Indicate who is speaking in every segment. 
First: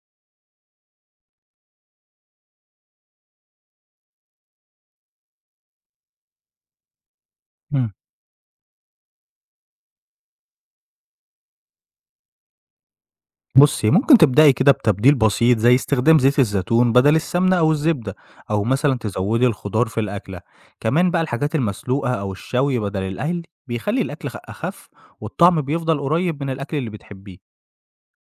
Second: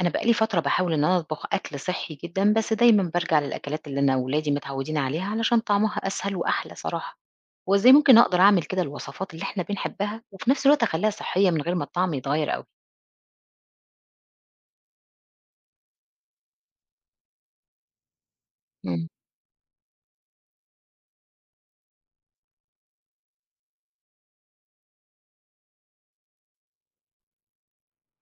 Speaker 1: أنا بقى لي فترة باحاول إن أنا أطبخ أكل صحّي جدًا، بس دايمًا بارجع للأكلات اللي أنا ولادي متعودين عليها علشان طعمها أسهل وأحلى صراحة. هو
Speaker 2: إمم.
Speaker 1: إزاي ممكن أقدر أعمل كده الوصفات اللي إحنا بنحبها وفي نفس الوقت أخلّيها صحّية من غير ما الطعم يتغيّر أوي؟
Speaker 2: بُصّي، ممكن تبدئي كده بتبديل بسيط زي استخدام زيت الزيتون بدل السمنة أو الزبدة، أو مثلًا
Speaker 1: إمم.
Speaker 2: تزوّدي الخضار في الأكلة. كمان بقى الحاجات المسلوقة أو الشوي بدل القلي بيخلّي الأكل أخف والطعم بيفضل قريب من الأكل اللي بتحبيه.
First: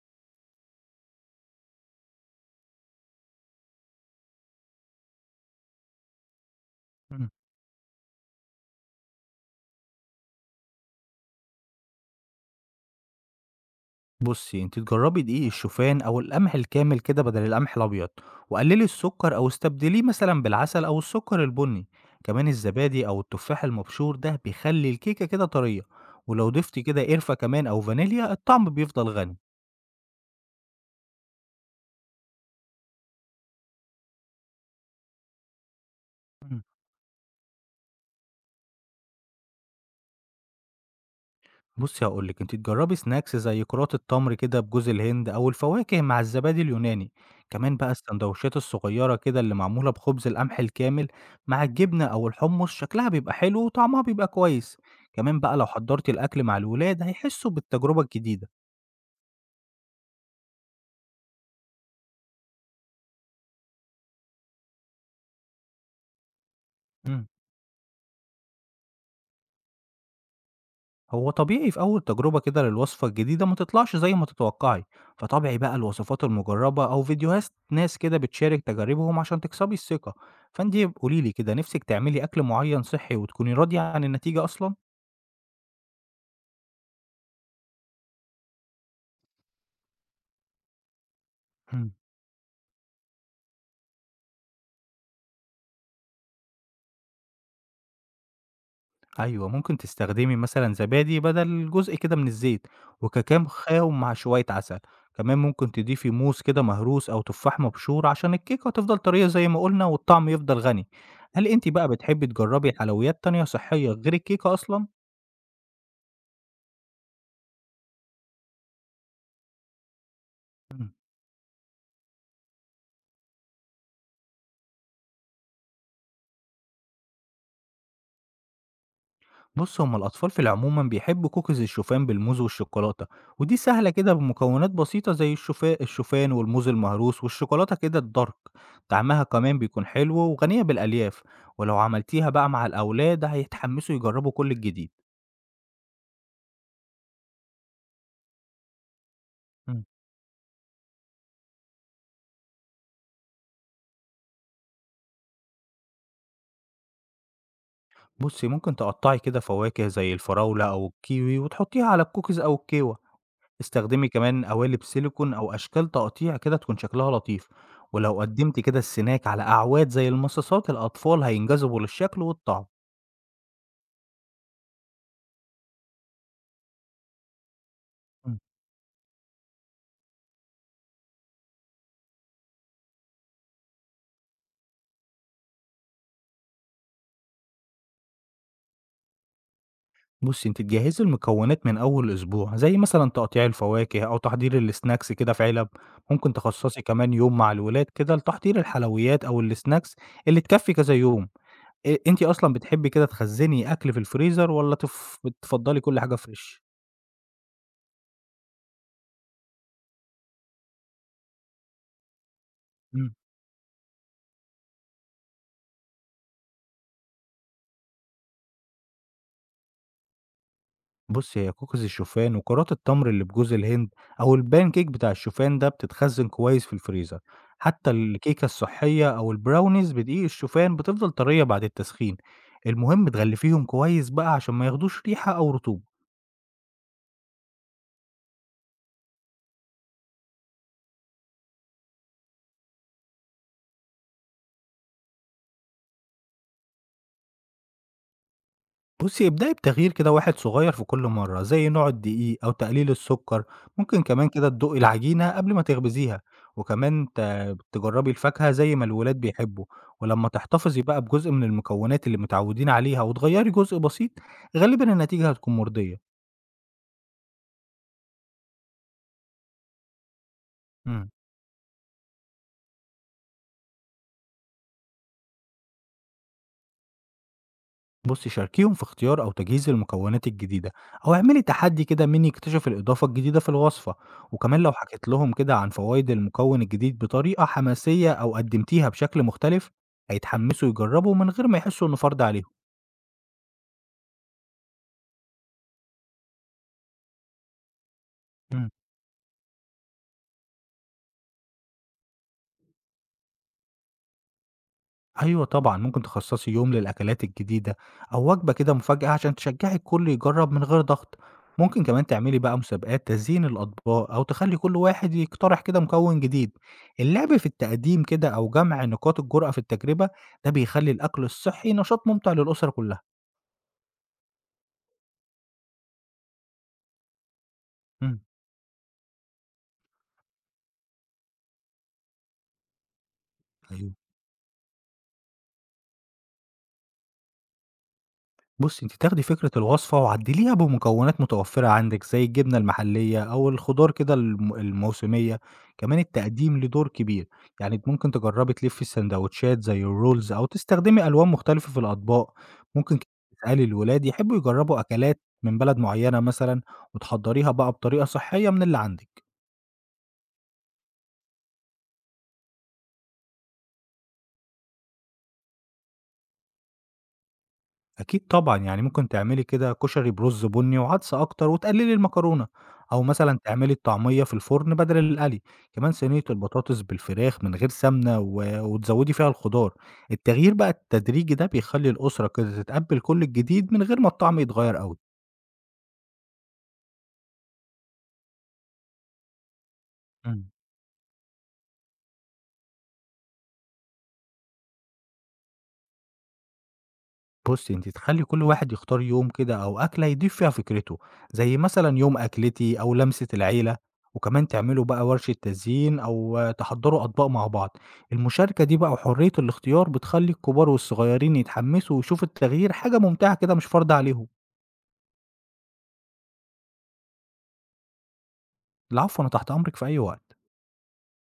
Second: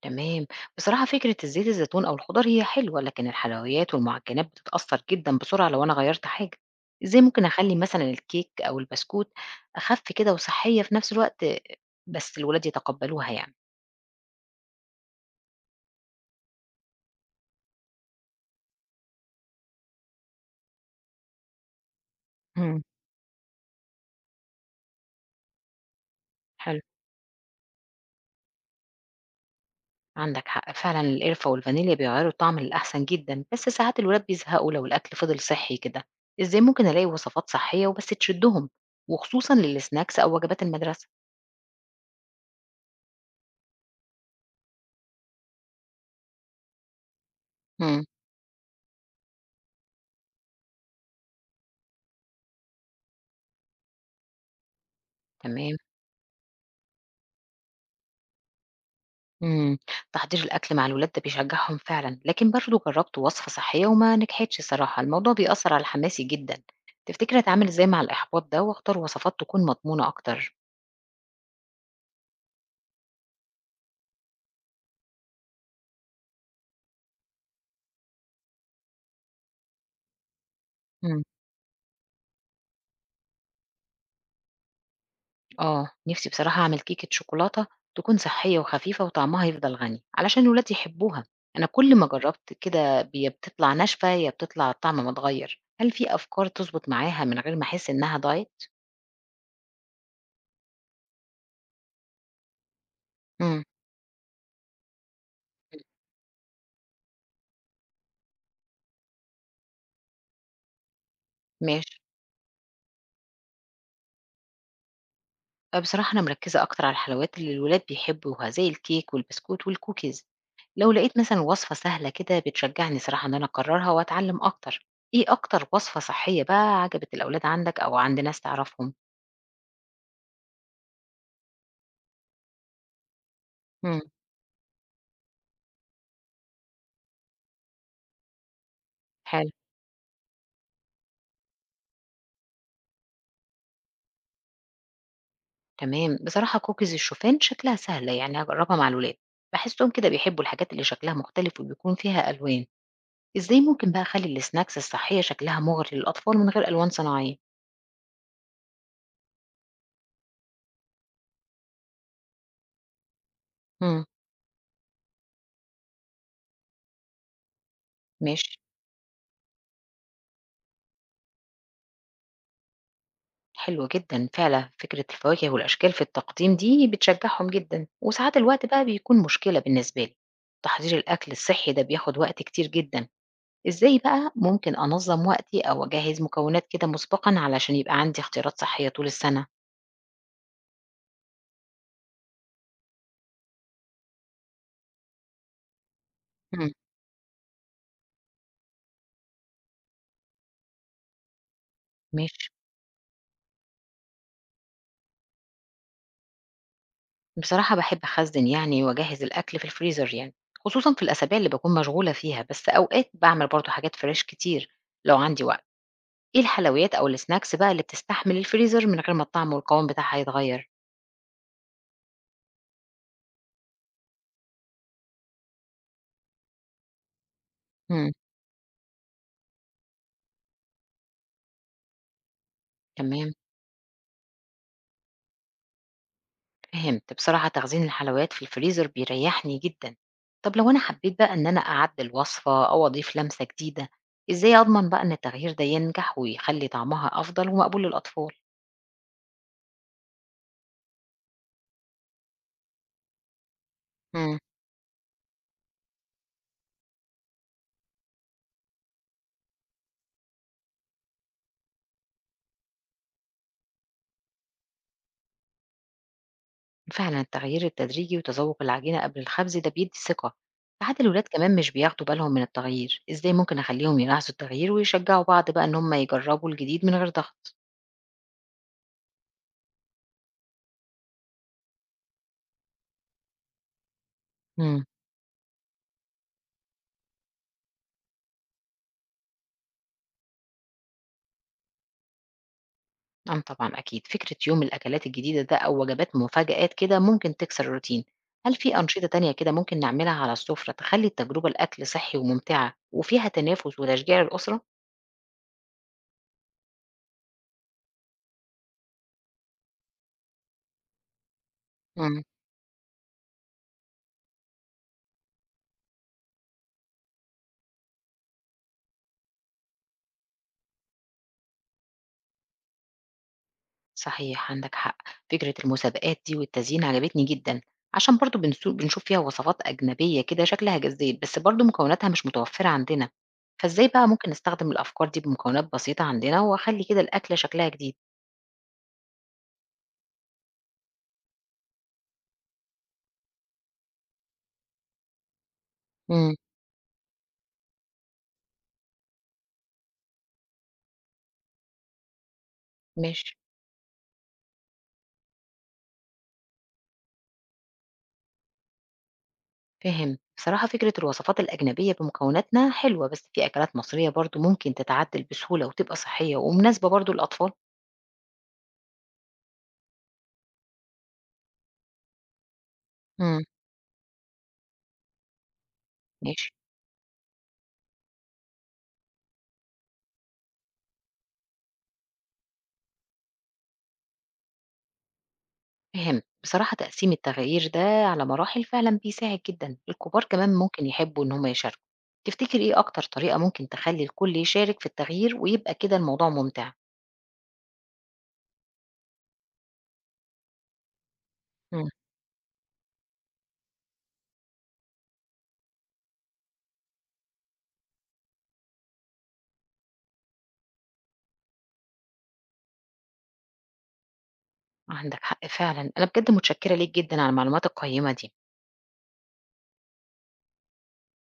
Speaker 1: تمام، بصراحة فكرة زيت الزيتون أو الخضار هي حلوة، لكن الحلويات والمعجنات بتتأثّر جدًا بسرعة لو أنا غيّرت حاجة. إزاي
Speaker 2: إمم.
Speaker 1: ممكن أخلّي مثلًا الكيك أو البسكوت أخَف كده وصحّية في نفس الوقت بس الولاد يتقبّلوها يعني؟
Speaker 2: بُصّي، أنتِ تجرّبي دقيق الشوفان أو القمح الكامل كده بدل القمح الأبيض، وقلّلي السكر أو استبدليه مثلًا بالعسل أو السكر البني، كمان
Speaker 1: إمم.
Speaker 2: الزبادي أو التفاح المبشور ده بيخلّي الكيكة كده طريّة، ولو ضفتِ
Speaker 1: حلو.
Speaker 2: كده قرفة كمان أو فانيليا الطعم بيفضل غني.
Speaker 1: عندك حق فعلا، القرفة والفانيليا بيغيروا الطعم للأحسن جدا، بس ساعات الولاد بيزهقوا لو الأكل فضل صحي كده. إزاي ممكن ألاقي وصفات صحية وبس تشدهم، وخصوصا للسناكس أو وجبات المدرسة؟
Speaker 2: بُصّي هاقول لِك، أنتِ تجرّبي سناكس زي كرات التمر كده بجوز الهند أو الفواكه مع الزبادي اليوناني، كمان بقى
Speaker 1: امم.
Speaker 2: السندوتشات الصغيّرة كده اللي معمولة بخبز القمح الكامل مع الجبنة أو الحمص شكلها بيبقى حلو وطعمها بيبقى كويس، كمان بقى لو
Speaker 1: تمام.
Speaker 2: حضّرتِ الأكل مع الولاد هيحسّوا بالتجربة الجديدة.
Speaker 1: امم. تحضير الأكل مع الولاد ده بيشجعهم فعلا، لكن برضه جربت وصفة صحية وما نجحتش، صراحة الموضوع بيأثر على حماسي جدا.
Speaker 2: إمم.
Speaker 1: تفتكر أتعامل إزاي مع الإحباط ده وأختار وصفات تكون مضمونة أكتر؟
Speaker 2: هو طبيعي في أول تجربة كده للوصفة الجديدة ما تطلعش زي ما تتوقعي، فطبيعي بقى الوصفات المجربة أو فيديوهات ناس كده بتشارك تجاربهم عشان تكسبي الثقة. فأنتي قوليلي كده نفسك تعملي أكل معين صحي وتكوني راضية عن النتيجة أصلا؟
Speaker 1: آه، نفسي بصراحة أعمل كيكة شوكولاتة تكون صحية وخفيفة وطعمها يفضل غني علشان ولادي يحبوها. أنا كل ما جربت كده يا بتطلع ناشفة يا بتطلع الطعم متغير. هل في أفكار تظبط معاها من غير ما أحس إنها دايت؟
Speaker 2: أيوه، ممكن تستخدمي مثلًا زبادي بدل جزء كده من الزيت، وكاكاو
Speaker 1: امم.
Speaker 2: خام مع شوية عسل، كمان ممكن تضيفي موز كده مهروس أو تفاح مبشور عشان الكيكة تفضل طرية زي ما قُلنا والطعم يفضل غني. هل أنتِ بقى
Speaker 1: ماشي.
Speaker 2: بتحبي تجرّبي حلويات تانية صحية غير الكيكة أصلًا؟
Speaker 1: أه، بصراحة أنا مركزة أكتر على الحلويات اللي الولاد بيحبوها زي الكيك والبسكوت والكوكيز. لو لقيت مثلا وصفة سهلة كده بتشجعني صراحة إن أنا أكررها وأتعلم أكتر. إيه أكتر وصفة صحية بقى عجبت الأولاد عندك أو عند ناس تعرفهم؟
Speaker 2: بص هما الأطفال في العموم بيحبوا كوكيز الشوفان بالموز والشوكولاتة، ودي سهلة
Speaker 1: امم.
Speaker 2: كده بمكونات بسيطة زي الشوفان والموز المهروس والشوكولاتة كده الدارك. طعمها
Speaker 1: حلو.
Speaker 2: كمان بيكون حلو وغنية بالألياف، ولو عملتيها بقى مع الأولاد هيتحمسوا يجربوا كل الجديد.
Speaker 1: تمام، بصراحة كوكيز الشوفان شكلها سهلة يعني، هجربها مع الولاد.
Speaker 2: مم.
Speaker 1: بحسهم كده بيحبوا الحاجات اللي شكلها مختلف وبيكون فيها ألوان. ازاي ممكن بقى اخلي السناكس الصحية شكلها مغري للأطفال من غير ألوان صناعية؟
Speaker 2: بصي ممكن تقطعي كده فواكه زي الفراولة أو الكيوي وتحطيها على الكوكيز أو الكيوة.
Speaker 1: امم.
Speaker 2: استخدمي كمان قوالب سيليكون أو أشكال تقطيع كده تكون شكلها لطيف، ولو
Speaker 1: ماشي.
Speaker 2: قدمتي كده السناك على أعواد زي المصاصات الأطفال هينجذبوا للشكل والطعم.
Speaker 1: حلو جدا، فعلا فكرة الفواكه والأشكال في التقديم دي بتشجعهم جدا. وساعات
Speaker 2: مم.
Speaker 1: الوقت بقى بيكون مشكلة بالنسبة لي. تحضير الأكل الصحي ده بياخد وقت كتير جدا. ازاي بقى ممكن أنظم وقتي أو أجهز مكونات كده مسبقا علشان يبقى عندي اختيارات صحية طول السنة؟
Speaker 2: بصي انت تجهزي المكونات من اول اسبوع زي مثلا تقطيع الفواكه او تحضير السناكس كده في علب. ممكن
Speaker 1: امم.
Speaker 2: تخصصي كمان يوم مع الولاد كده لتحضير الحلويات او السناكس اللي تكفي كذا يوم. إيه، انت
Speaker 1: ماشي.
Speaker 2: اصلا بتحبي كده تخزني اكل في الفريزر ولا بتفضلي كل حاجة فريش؟
Speaker 1: بصراحة باحب أخزّن يعني وأجهّز الأكل في الفريزر يعني، خصوصًا في الأسابيع اللي باكون مشغولة فيها، بس أوقات
Speaker 2: مم.
Speaker 1: باعمل برضه حاجات فريش كتير لو عندي وقت. إيه الحلويات أو الsnacks بقى اللي بتستحمل الفريزر من غير ما الطعم والقوام بتاعها يتغيّر؟
Speaker 2: بُصّي، هي كوكيز الشوفان وكرات التمر اللي بجوز الهند أو البان كيك بتاع الشوفان ده بتتخزّن كويس في الفريزر، حتى
Speaker 1: إمم.
Speaker 2: الكيكة الصحّية أو البراونيز بدقيق الشوفان بتفضل طريّة بعد التسخين، المهم
Speaker 1: تمام،
Speaker 2: تغلّفيهم كويس بقى عشان ما ياخدوش ريحة أو رطوبة.
Speaker 1: فهمت. بصراحة تخزين الحلويات في الفريزر بيريحني جدًا. طب لو أنا حبيت بقى إن أنا أعدّل وصفة أو أضيف لمسة جديدة، إزاي أضمن بقى إن التغيير ده ينجح ويخلّي طعمها أفضل ومقبول للأطفال؟
Speaker 2: بُصّي، ابدئي بتغيير كده واحد صغير في كل مرّة، زي نوع الدقيق أو تقليل السُكّر، ممكن كمان
Speaker 1: إمم.
Speaker 2: كده تدوقي العجينة قبل ما تخبزيها، وكمان ت تجرّبي الفاكهة زي ما الولاد بيحبّوا، ولمّا تحتفظي بقى بجزء من المكونات اللي متعوّدين عليها وتغيّري جزء بسيط، غالبًا النتيجة هتكون مُرضية.
Speaker 1: فعلا التغيير التدريجي وتذوق العجينة قبل الخبز ده بيدي ثقة. ساعات
Speaker 2: إمم.
Speaker 1: الولاد كمان مش بياخدوا بالهم من التغيير. ازاي ممكن اخليهم يلاحظوا التغيير ويشجعوا بعض بقى ان هم يجربوا الجديد من غير ضغط؟
Speaker 2: بصي شاركيهم في اختيار أو تجهيز المكونات الجديدة، أو اعملي تحدي كده مين يكتشف الإضافة الجديدة في الوصفة. وكمان لو
Speaker 1: امم.
Speaker 2: حكيت لهم كده عن فوائد المكون الجديد بطريقة حماسية أو قدمتيها بشكل مختلف هيتحمسوا يجربوا من غير ما يحسوا إنه فرض عليهم.
Speaker 1: أم، طبعا اكيد فكرة يوم الاكلات الجديدة ده او وجبات مفاجآت كده ممكن تكسر الروتين. هل
Speaker 2: مم.
Speaker 1: في أنشطة تانية كده ممكن نعملها على السفرة تخلي التجربة الأكل صحي وممتعة وفيها تنافس وتشجيع الأسرة؟
Speaker 2: أيوه طبعًا، ممكن تخصّصي يوم للأكلات الجديدة أو وجبة كده مفاجأة عشان تشجّعي الكل يجرّب من غير ضغط. ممكن كمان
Speaker 1: مم.
Speaker 2: تعملي بقى مسابقات تزيين الأطباق أو تخلّي كل واحد يقترح كده مكوِّن جديد. اللعب في التقديم كده أو جمع نقاط الجرأة في التجربة، ده بيخلّي الأكل الصحّي نشاط ممتع للأسرة كلّها.
Speaker 1: صحيح، عندك حق. فكرة المسابقات دي والتزيين عجبتني جدا، عشان
Speaker 2: إمم.
Speaker 1: برضو بنشوف فيها وصفات أجنبية كده شكلها جذاب، بس برضو مكوناتها مش متوفرة عندنا. فازاي
Speaker 2: أيوه.
Speaker 1: بقى ممكن نستخدم الأفكار دي بمكونات بسيطة عندنا وأخلي كده الأكلة شكلها جديد؟
Speaker 2: بُصّي، أنتِ تاخدي فكرة الوصفة وعدّليها بمكونات متوفرة عندِك، زي الجبنة المحلية أو الخضار كده الموسمية، كمان
Speaker 1: امم.
Speaker 2: التقديم ليه دور كبير، يعني ممكن تجرّبي تلفّي الساندوتشات زي الرولز أو تستخدمي ألوان مختلفة في الأطباق، ممكن كمان
Speaker 1: ماشي.
Speaker 2: تسألي الولاد يحبّوا يجرّبوا أكلات من بلد معيّنة مثلًا وتحضّريها بقى بطريقة صحّية من اللي عندِك.
Speaker 1: فهم، بصراحة فكرة الوصفات الأجنبية بمكوناتنا حلوة، بس في أكلات مصرية برضو ممكن تتعدل بسهولة وتبقى صحية ومناسبة برضو للأطفال.
Speaker 2: أكيد طبعًا، يعني ممكن تعملي كده كشري برُز بُني وعدس أكتر وتقللي المكرونة، أو مثلًا
Speaker 1: امم.
Speaker 2: تعملي الطعمية في الفرن بدل القلي، كمان صينية
Speaker 1: ماشي.
Speaker 2: البطاطس بالفراخ من غير سمنة وتزوّدي فيها الخضار، التغيير بقى التدريجي ده بيخلّي الأسرة كده تتقبّل كل الجديد من غير ما الطعم يتغيّر أوي.
Speaker 1: فهمت. بصراحة تقسيم التغيير ده على مراحل فعلا بيساعد جدا. الكبار
Speaker 2: إمم.
Speaker 1: كمان ممكن يحبوا إن هم يشاركوا. تفتكر إيه أكتر طريقة ممكن تخلي الكل يشارك في التغيير ويبقى كده الموضوع ممتع؟
Speaker 2: بُصّي، أنتِ تخلّي كل واحد يختار يوم كده أو أكلة يضيف فيها فكرته، زي
Speaker 1: مم.
Speaker 2: مثلًا يوم أكلتي أو لمسة العيلة، وكمان تعملوا بقى ورشة تزيين أو تحضّروا أطباق مع بعض، المشاركة دي بقى وحرية الاختيار بتخلّي الكبار والصغيرين يتحمّسوا ويشوفوا التغيير حاجة ممتعة كده مش فرض عليهم.
Speaker 1: عندك حق فعلا، أنا بجد متشكرة ليك جدا على المعلومات القيمة دي.
Speaker 2: العفو، أنا تحت أمرِك في أي وقت.